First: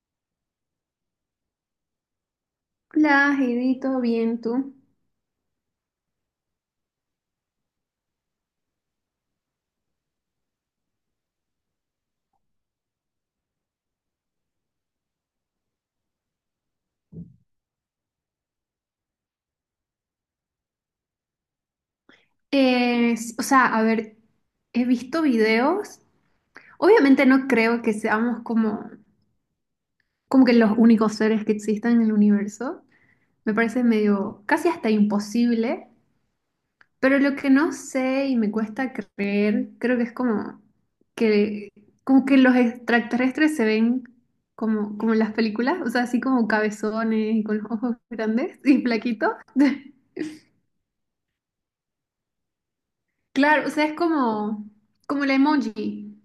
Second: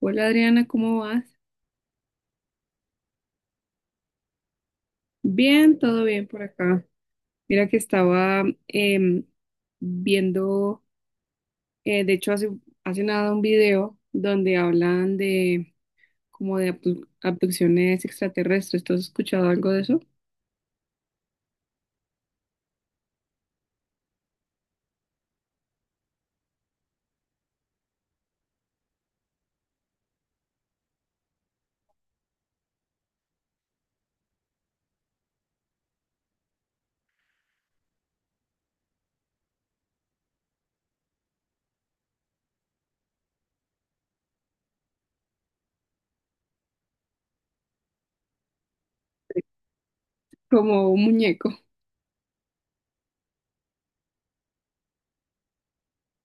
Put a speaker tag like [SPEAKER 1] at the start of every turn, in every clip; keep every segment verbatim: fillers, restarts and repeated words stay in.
[SPEAKER 1] Hola, Adriana, ¿cómo vas?
[SPEAKER 2] Hola, Heidi, ¿todo bien tú?
[SPEAKER 1] Bien, todo bien por acá. Mira que estaba em, viendo, eh, de hecho hace, hace nada un video donde hablan de como de abdu- abducciones extraterrestres. ¿Tú has escuchado algo de eso?
[SPEAKER 2] Eh, s- o sea, a ver, he visto videos. Obviamente no creo que seamos como, como que los únicos seres que existan en el universo. Me parece medio, casi hasta imposible. Pero lo que no sé y me cuesta creer, creo que es como que, como que los extraterrestres se ven como, como en las películas. O sea, así como cabezones y con los ojos grandes y plaquitos.
[SPEAKER 1] Como un muñeco.
[SPEAKER 2] Claro, o sea, es como, como el emoji.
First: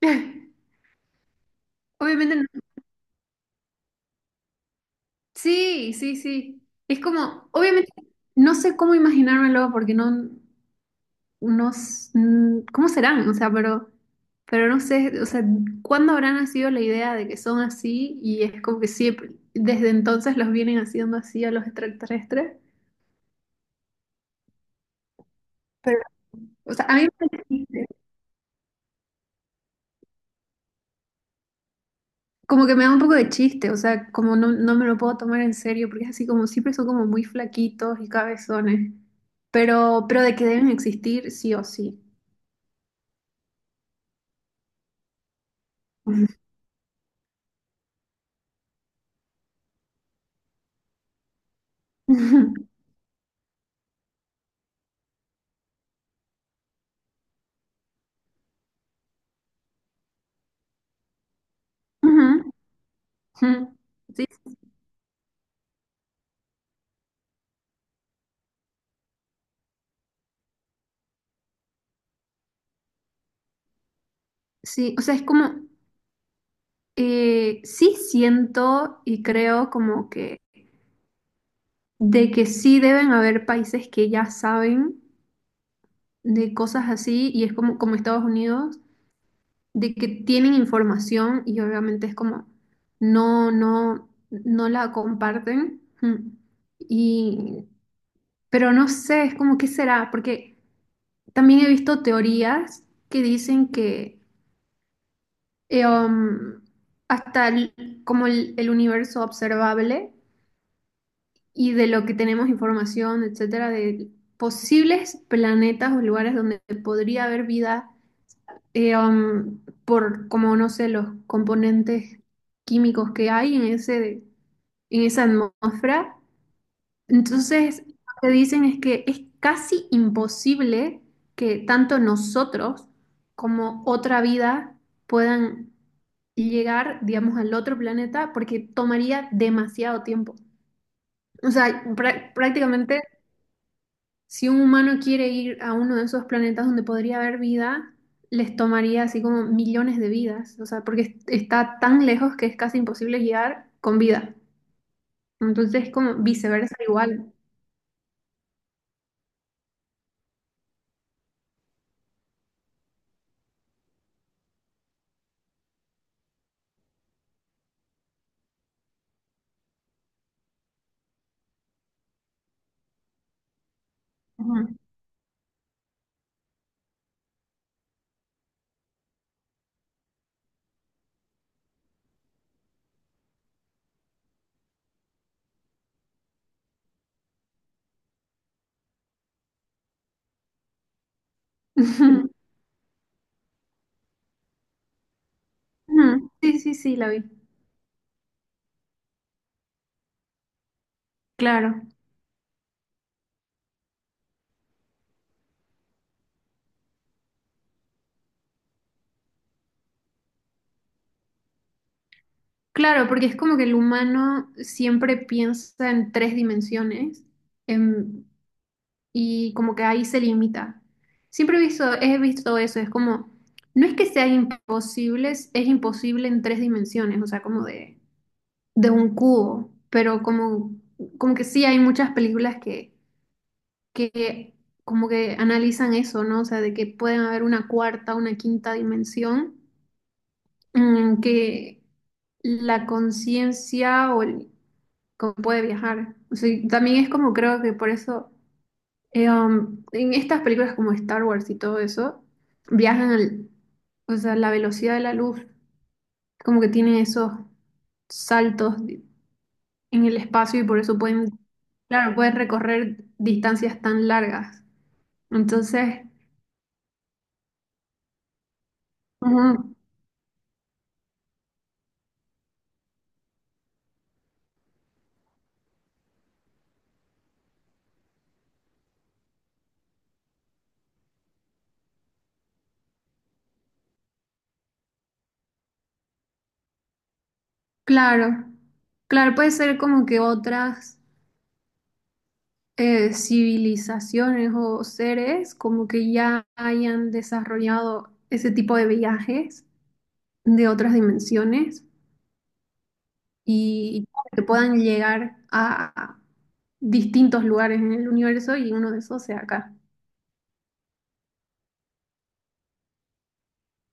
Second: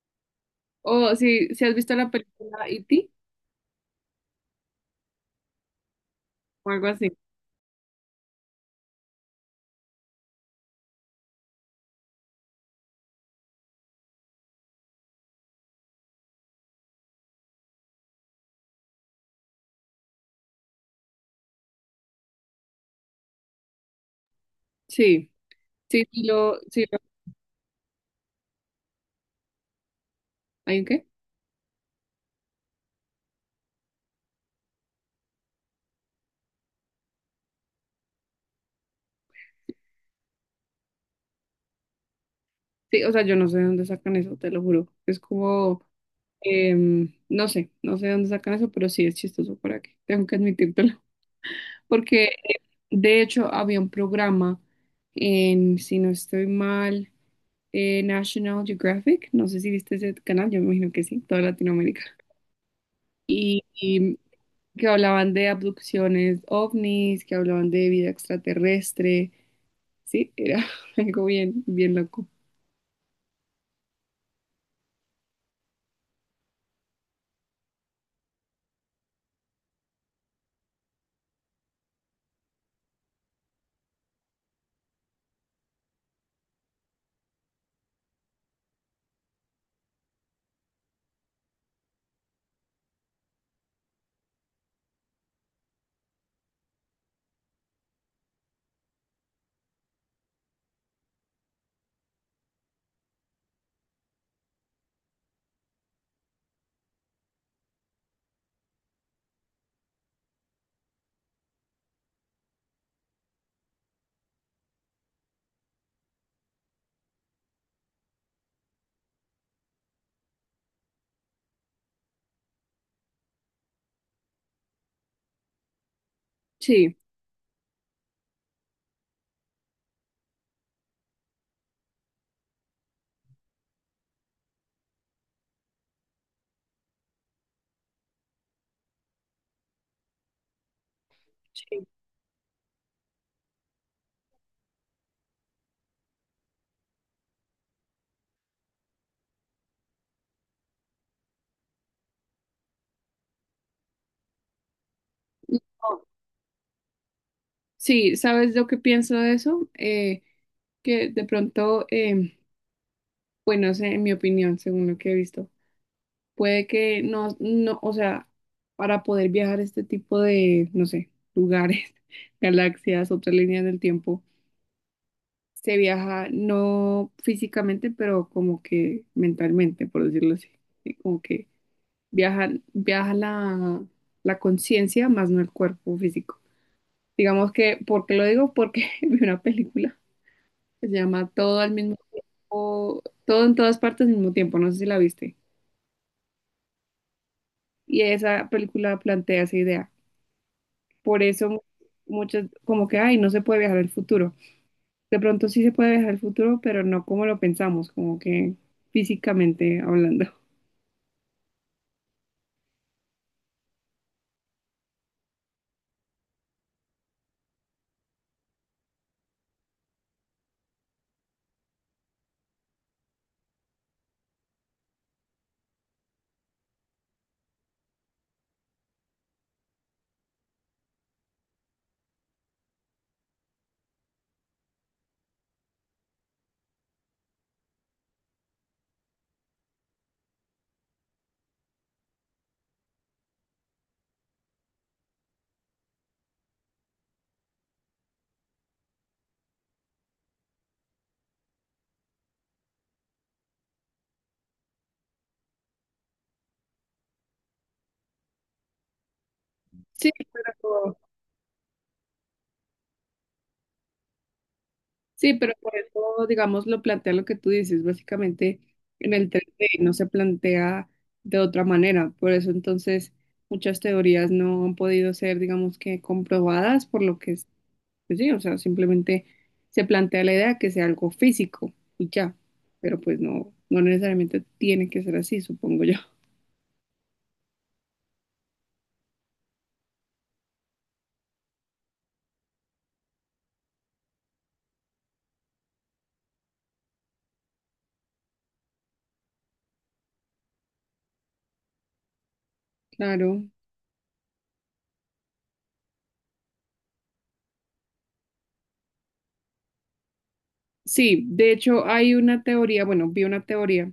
[SPEAKER 1] O si, si has visto la
[SPEAKER 2] Obviamente, no-
[SPEAKER 1] película E T
[SPEAKER 2] sí, sí, sí.
[SPEAKER 1] o algo
[SPEAKER 2] Es
[SPEAKER 1] así.
[SPEAKER 2] como, obviamente, no sé cómo imaginármelo porque no, no, s- mm, ¿cómo serán? O sea, pero, pero no sé, o sea, ¿cuándo habrá nacido la idea de que son así? Y es como que siempre, desde entonces los vienen haciendo así a los extraterrestres.
[SPEAKER 1] Sí,
[SPEAKER 2] Pero,
[SPEAKER 1] sí, sí lo,
[SPEAKER 2] o
[SPEAKER 1] sí
[SPEAKER 2] sea, a
[SPEAKER 1] lo-
[SPEAKER 2] mí me parece,
[SPEAKER 1] ¿Hay un qué?
[SPEAKER 2] como que me da un poco de chiste, o sea, como no, no me lo puedo tomar en serio, porque es así como siempre son como muy flaquitos y cabezones, pero, pero de que deben existir sí o sí.
[SPEAKER 1] Sí, o sea, yo no sé de dónde sacan eso, te lo juro. Es como Em, no sé, no sé de dónde sacan eso, pero sí es chistoso para que tengo que admitírtelo. Porque eh, de hecho había un programa en, si no estoy mal, eh, National Geographic, no sé si viste ese canal, yo me imagino que sí, toda Latinoamérica.
[SPEAKER 2] Ujú, ujú.
[SPEAKER 1] Y, y
[SPEAKER 2] Sí,
[SPEAKER 1] que hablaban de abducciones ovnis, que hablaban de vida extraterrestre, sí, era algo bien, bien loco.
[SPEAKER 2] sí, o sea, es como, eh, sí siento y creo como que de que sí deben haber países que ya saben de cosas así y es como, como Estados Unidos, de que tienen información y obviamente es como no, no, no la comparten. Mm. Y, pero no sé, es como qué será, porque también he visto teorías que dicen que eh, um, hasta el- como el, el universo observable y de lo que tenemos información, etcétera, de posibles planetas o lugares donde podría haber vida, eh, um, por como no sé, los componentes químicos que hay en ese, en esa atmósfera.
[SPEAKER 1] Sí,
[SPEAKER 2] Entonces, lo que dicen es que es casi imposible que tanto nosotros como otra vida puedan llegar, digamos, al otro planeta porque tomaría demasiado tiempo. O sea,
[SPEAKER 1] sí.
[SPEAKER 2] prá- prácticamente si un humano quiere ir a uno de esos planetas donde podría haber vida, les tomaría así como millones de vidas, o sea, porque es- está tan lejos que es casi imposible llegar con vida. Entonces,
[SPEAKER 1] No.
[SPEAKER 2] como viceversa igual.
[SPEAKER 1] Sí, ¿sabes lo que pienso de eso? Eh, que de pronto, em, pues no sé, en mi opinión, según lo que he visto, puede que no, no, o sea, para poder viajar a este tipo de, no sé, lugares, galaxias, otras líneas del tiempo,
[SPEAKER 2] Ujú.
[SPEAKER 1] se viaja no físicamente, pero como que mentalmente, por decirlo así, ¿sí? Como que viaja, viaja la, la conciencia más no el cuerpo físico. Digamos que, ¿por qué lo digo? Porque vi una película que se llama Todo al mismo tiempo, todo en todas partes al mismo tiempo, no sé si la viste.
[SPEAKER 2] Ujú. Sí, sí, sí, la vi.
[SPEAKER 1] Y esa película plantea esa idea. Por eso mu-
[SPEAKER 2] Claro,
[SPEAKER 1] muchas, como que, ay, no se puede viajar al futuro. De pronto sí se puede viajar al futuro, pero no como lo pensamos, como que físicamente hablando.
[SPEAKER 2] claro, porque es como que el humano siempre piensa en tres dimensiones, y como que ahí se limita. Siempre he visto, he visto eso, es como, no es que sea imposibles, es es imposible en tres dimensiones, o sea, como de, de un cubo, pero como, como que sí hay muchas películas que, que como que analizan eso, ¿no? O sea, de que pueden haber una cuarta, una quinta dimensión, mm, que la conciencia o el- como puede viajar. O sea, y también es como creo que por eso. Eh, um, en estas películas como Star Wars y todo eso, viajan al, o sea, la velocidad de la luz, como que tienen esos saltos di- en
[SPEAKER 1] Sí,
[SPEAKER 2] el espacio y por
[SPEAKER 1] pero,
[SPEAKER 2] eso pueden, claro, pueden recorrer distancias tan largas.
[SPEAKER 1] sí, pero por
[SPEAKER 2] Entonces,
[SPEAKER 1] eso, digamos, lo plantea lo que tú dices, básicamente en el tres D
[SPEAKER 2] ujú,
[SPEAKER 1] no se plantea de otra manera. Por eso entonces muchas teorías no han podido ser, digamos que, comprobadas, por lo que pues sí, o sea, simplemente se plantea la idea que sea algo físico y ya, pero pues no, no necesariamente tiene que ser así, supongo yo.
[SPEAKER 2] claro, claro, puede ser como que otras eh, civilizaciones o seres como que ya hayan desarrollado ese tipo de viajes de otras dimensiones,
[SPEAKER 1] Claro.
[SPEAKER 2] y que puedan llegar a distintos lugares en el universo y uno de esos sea acá.
[SPEAKER 1] Sí, de hecho hay una teoría, bueno, vi una teoría,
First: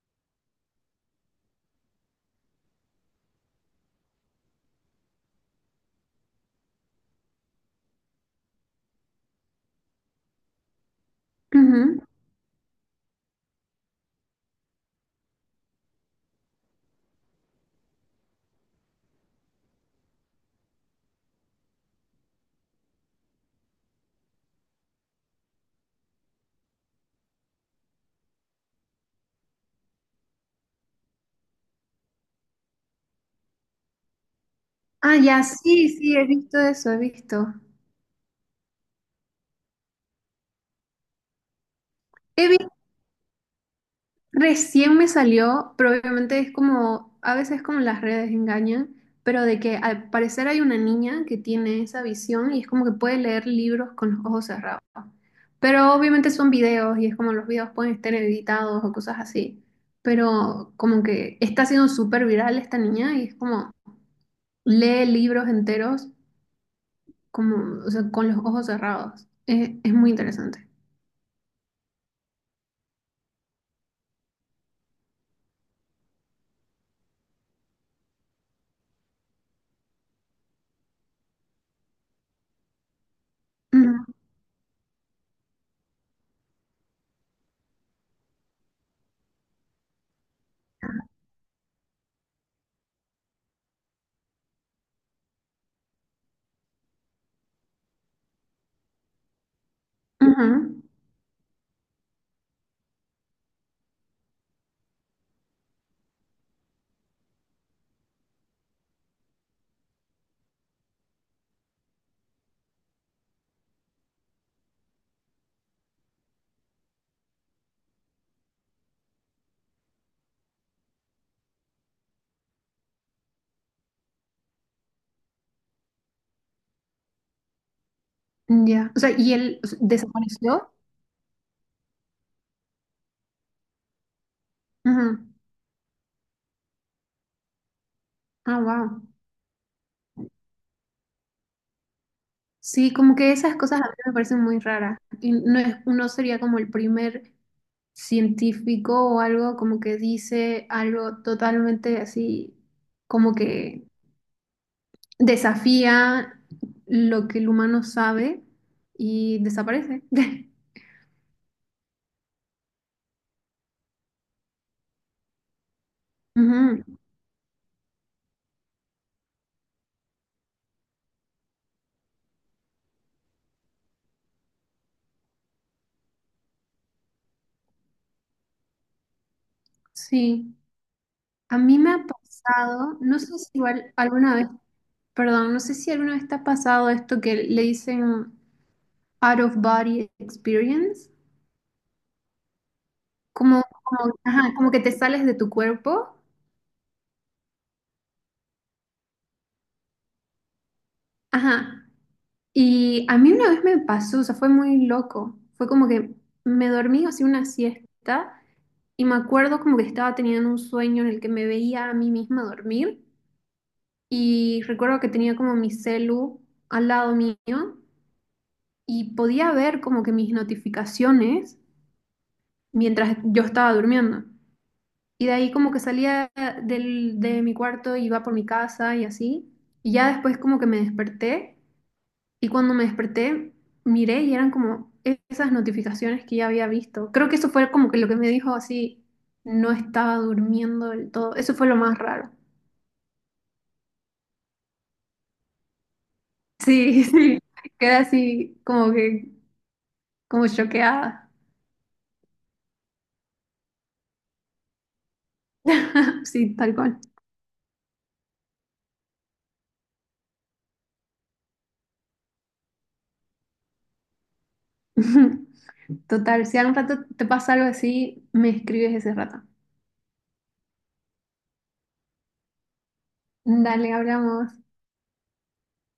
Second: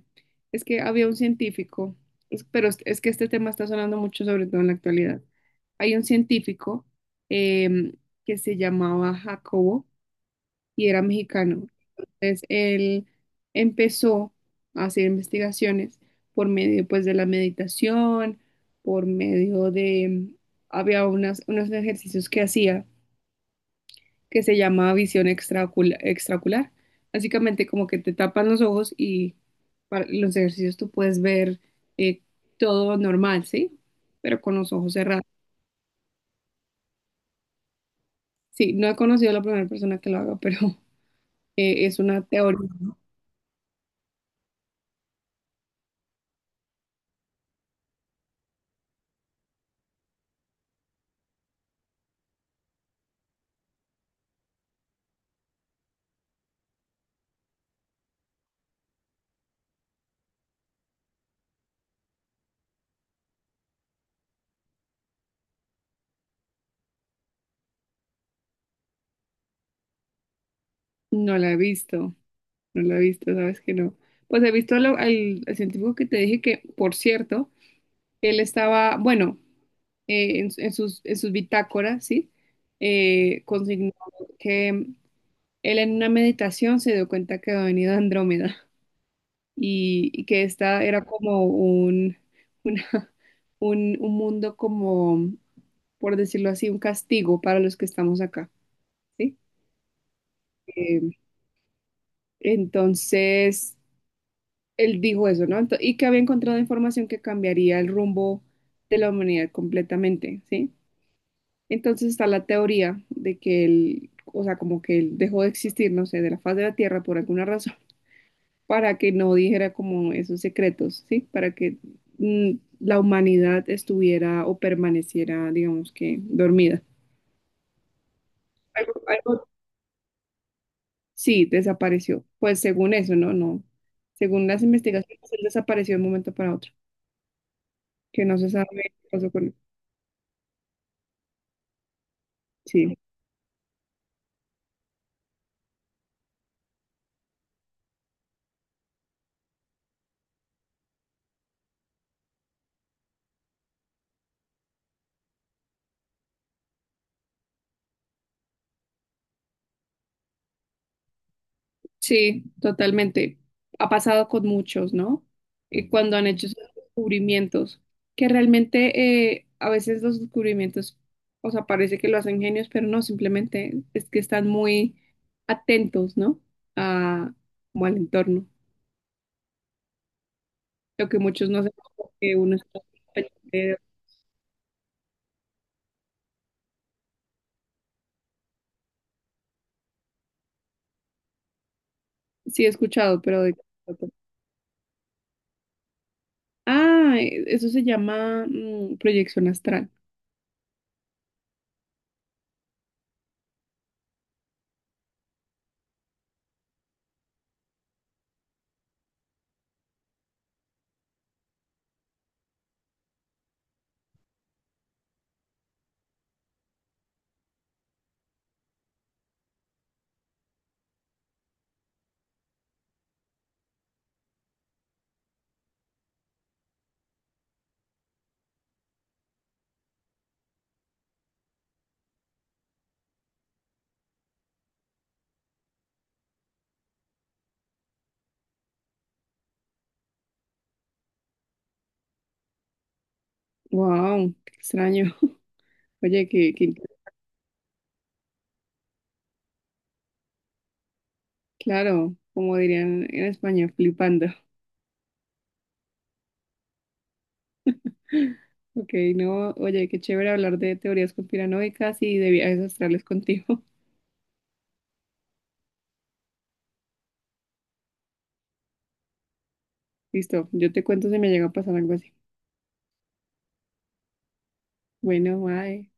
[SPEAKER 1] es que había un científico, es- pero es, es que este tema está sonando mucho, sobre todo en la actualidad. Hay un científico em, que se llamaba Jacobo y era mexicano.
[SPEAKER 2] Ujú.
[SPEAKER 1] Entonces, él empezó a hacer investigaciones por medio, pues, de la meditación, por medio de, había unas, unos ejercicios que hacía que se llamaba visión extraocula- extraocular. Básicamente, como que te tapan los ojos y para los ejercicios tú puedes ver eh, todo normal, ¿sí? Pero con los ojos
[SPEAKER 2] Ah,
[SPEAKER 1] cerrados.
[SPEAKER 2] ya, sí, sí, he visto eso, he visto.
[SPEAKER 1] Sí, no he conocido a la primera persona que lo haga, pero eh, es una
[SPEAKER 2] He
[SPEAKER 1] teoría,
[SPEAKER 2] visto recién me salió, pero obviamente es como, a veces como las redes engañan, pero de que al parecer hay una niña que tiene esa visión y es como que puede leer libros con los ojos cerrados. Pero obviamente son videos y es como los videos pueden estar editados o cosas así. Pero como que está siendo súper viral esta niña y es como lee libros enteros como, o sea, con los ojos cerrados. Es, es muy interesante.
[SPEAKER 1] no la he visto. No la he visto, sabes que no. Pues he visto lo- al, al científico que te dije que, por cierto, él estaba, bueno, eh, en, en sus, en sus bitácoras, ¿sí? Eh, consignó
[SPEAKER 2] Ujú,
[SPEAKER 1] que él en una meditación se dio cuenta que había venido Andrómeda y, y que esta era como un, una- un, un mundo como, por decirlo así, un castigo para los que estamos acá, ¿sí?
[SPEAKER 2] ujú.
[SPEAKER 1] Eh, entonces él dijo eso, ¿no? Ento- y que había encontrado información que cambiaría el rumbo de la humanidad completamente, ¿sí? Entonces está la teoría de que él, o sea, como que él dejó de existir, no sé, de la faz de la Tierra por alguna razón, para que no dijera como esos secretos, ¿sí? Para que mm, la humanidad estuviera o permaneciera, digamos que, dormida. Algo,
[SPEAKER 2] Ya. O sea, y
[SPEAKER 1] algo-
[SPEAKER 2] él o sea, desapareció.
[SPEAKER 1] sí, desapareció. Pues según eso, ¿no? No. Según las investigaciones,
[SPEAKER 2] Ujú.
[SPEAKER 1] él desapareció de un momento para otro, que no se
[SPEAKER 2] Ah,
[SPEAKER 1] sabe qué
[SPEAKER 2] wow.
[SPEAKER 1] pasó con él.
[SPEAKER 2] Sí,
[SPEAKER 1] Sí.
[SPEAKER 2] como que esas cosas a mí me parecen muy raras. Y no es, no sería como el primer científico o algo como que dice algo totalmente así, como que desafía lo que el humano sabe y desaparece.
[SPEAKER 1] Sí, totalmente. Ha pasado con muchos, ¿no? Y cuando han hecho esos
[SPEAKER 2] Ujú.
[SPEAKER 1] descubrimientos, que realmente, eh, a veces los descubrimientos, o sea, parece que lo hacen genios, pero no, simplemente es que están muy atentos, ¿no? A, como al entorno.
[SPEAKER 2] Sí,
[SPEAKER 1] Lo que muchos
[SPEAKER 2] a
[SPEAKER 1] no saben,
[SPEAKER 2] mí me ha
[SPEAKER 1] porque uno está
[SPEAKER 2] pasado, no sé si
[SPEAKER 1] pendiente.
[SPEAKER 2] igual alguna vez, perdón, no sé si alguna vez te ha pasado esto que le dicen out of body experience.
[SPEAKER 1] Sí, he escuchado, pero de...
[SPEAKER 2] Como, como, ajá, como que te sales de tu cuerpo.
[SPEAKER 1] Ah, e- eso se llama mm, proyección astral.
[SPEAKER 2] Ajá. Y a mí una vez me pasó, o sea, fue muy loco. Fue como que me dormí, hacía una siesta y me acuerdo como que estaba teniendo un sueño en el que me veía a mí misma dormir y recuerdo que tenía como mi celu al lado mío y podía ver como que mis notificaciones mientras yo estaba durmiendo. Y de ahí como que salía del, de mi cuarto, iba por mi casa y así. Y ya después como que me desperté. Y cuando me desperté, miré y eran como esas notificaciones que ya había visto. Creo que eso fue como que lo que me dijo así, no estaba durmiendo del todo. Eso fue lo más raro.
[SPEAKER 1] Wow, qué extraño. Oye, qué, qué.
[SPEAKER 2] Sí, sí, quedé así como que, como choqueada.
[SPEAKER 1] Claro, como dirían en España, flipando.
[SPEAKER 2] Sí, tal cual.
[SPEAKER 1] Ok, no, oye, qué chévere hablar de teorías conspiranoicas y de viajes astrales contigo.
[SPEAKER 2] Total, si algún rato te pasa algo así, me escribes ese rato.
[SPEAKER 1] Listo, yo te cuento si me llega a pasar algo así.
[SPEAKER 2] Dale, hablamos.
[SPEAKER 1] Bueno, bye.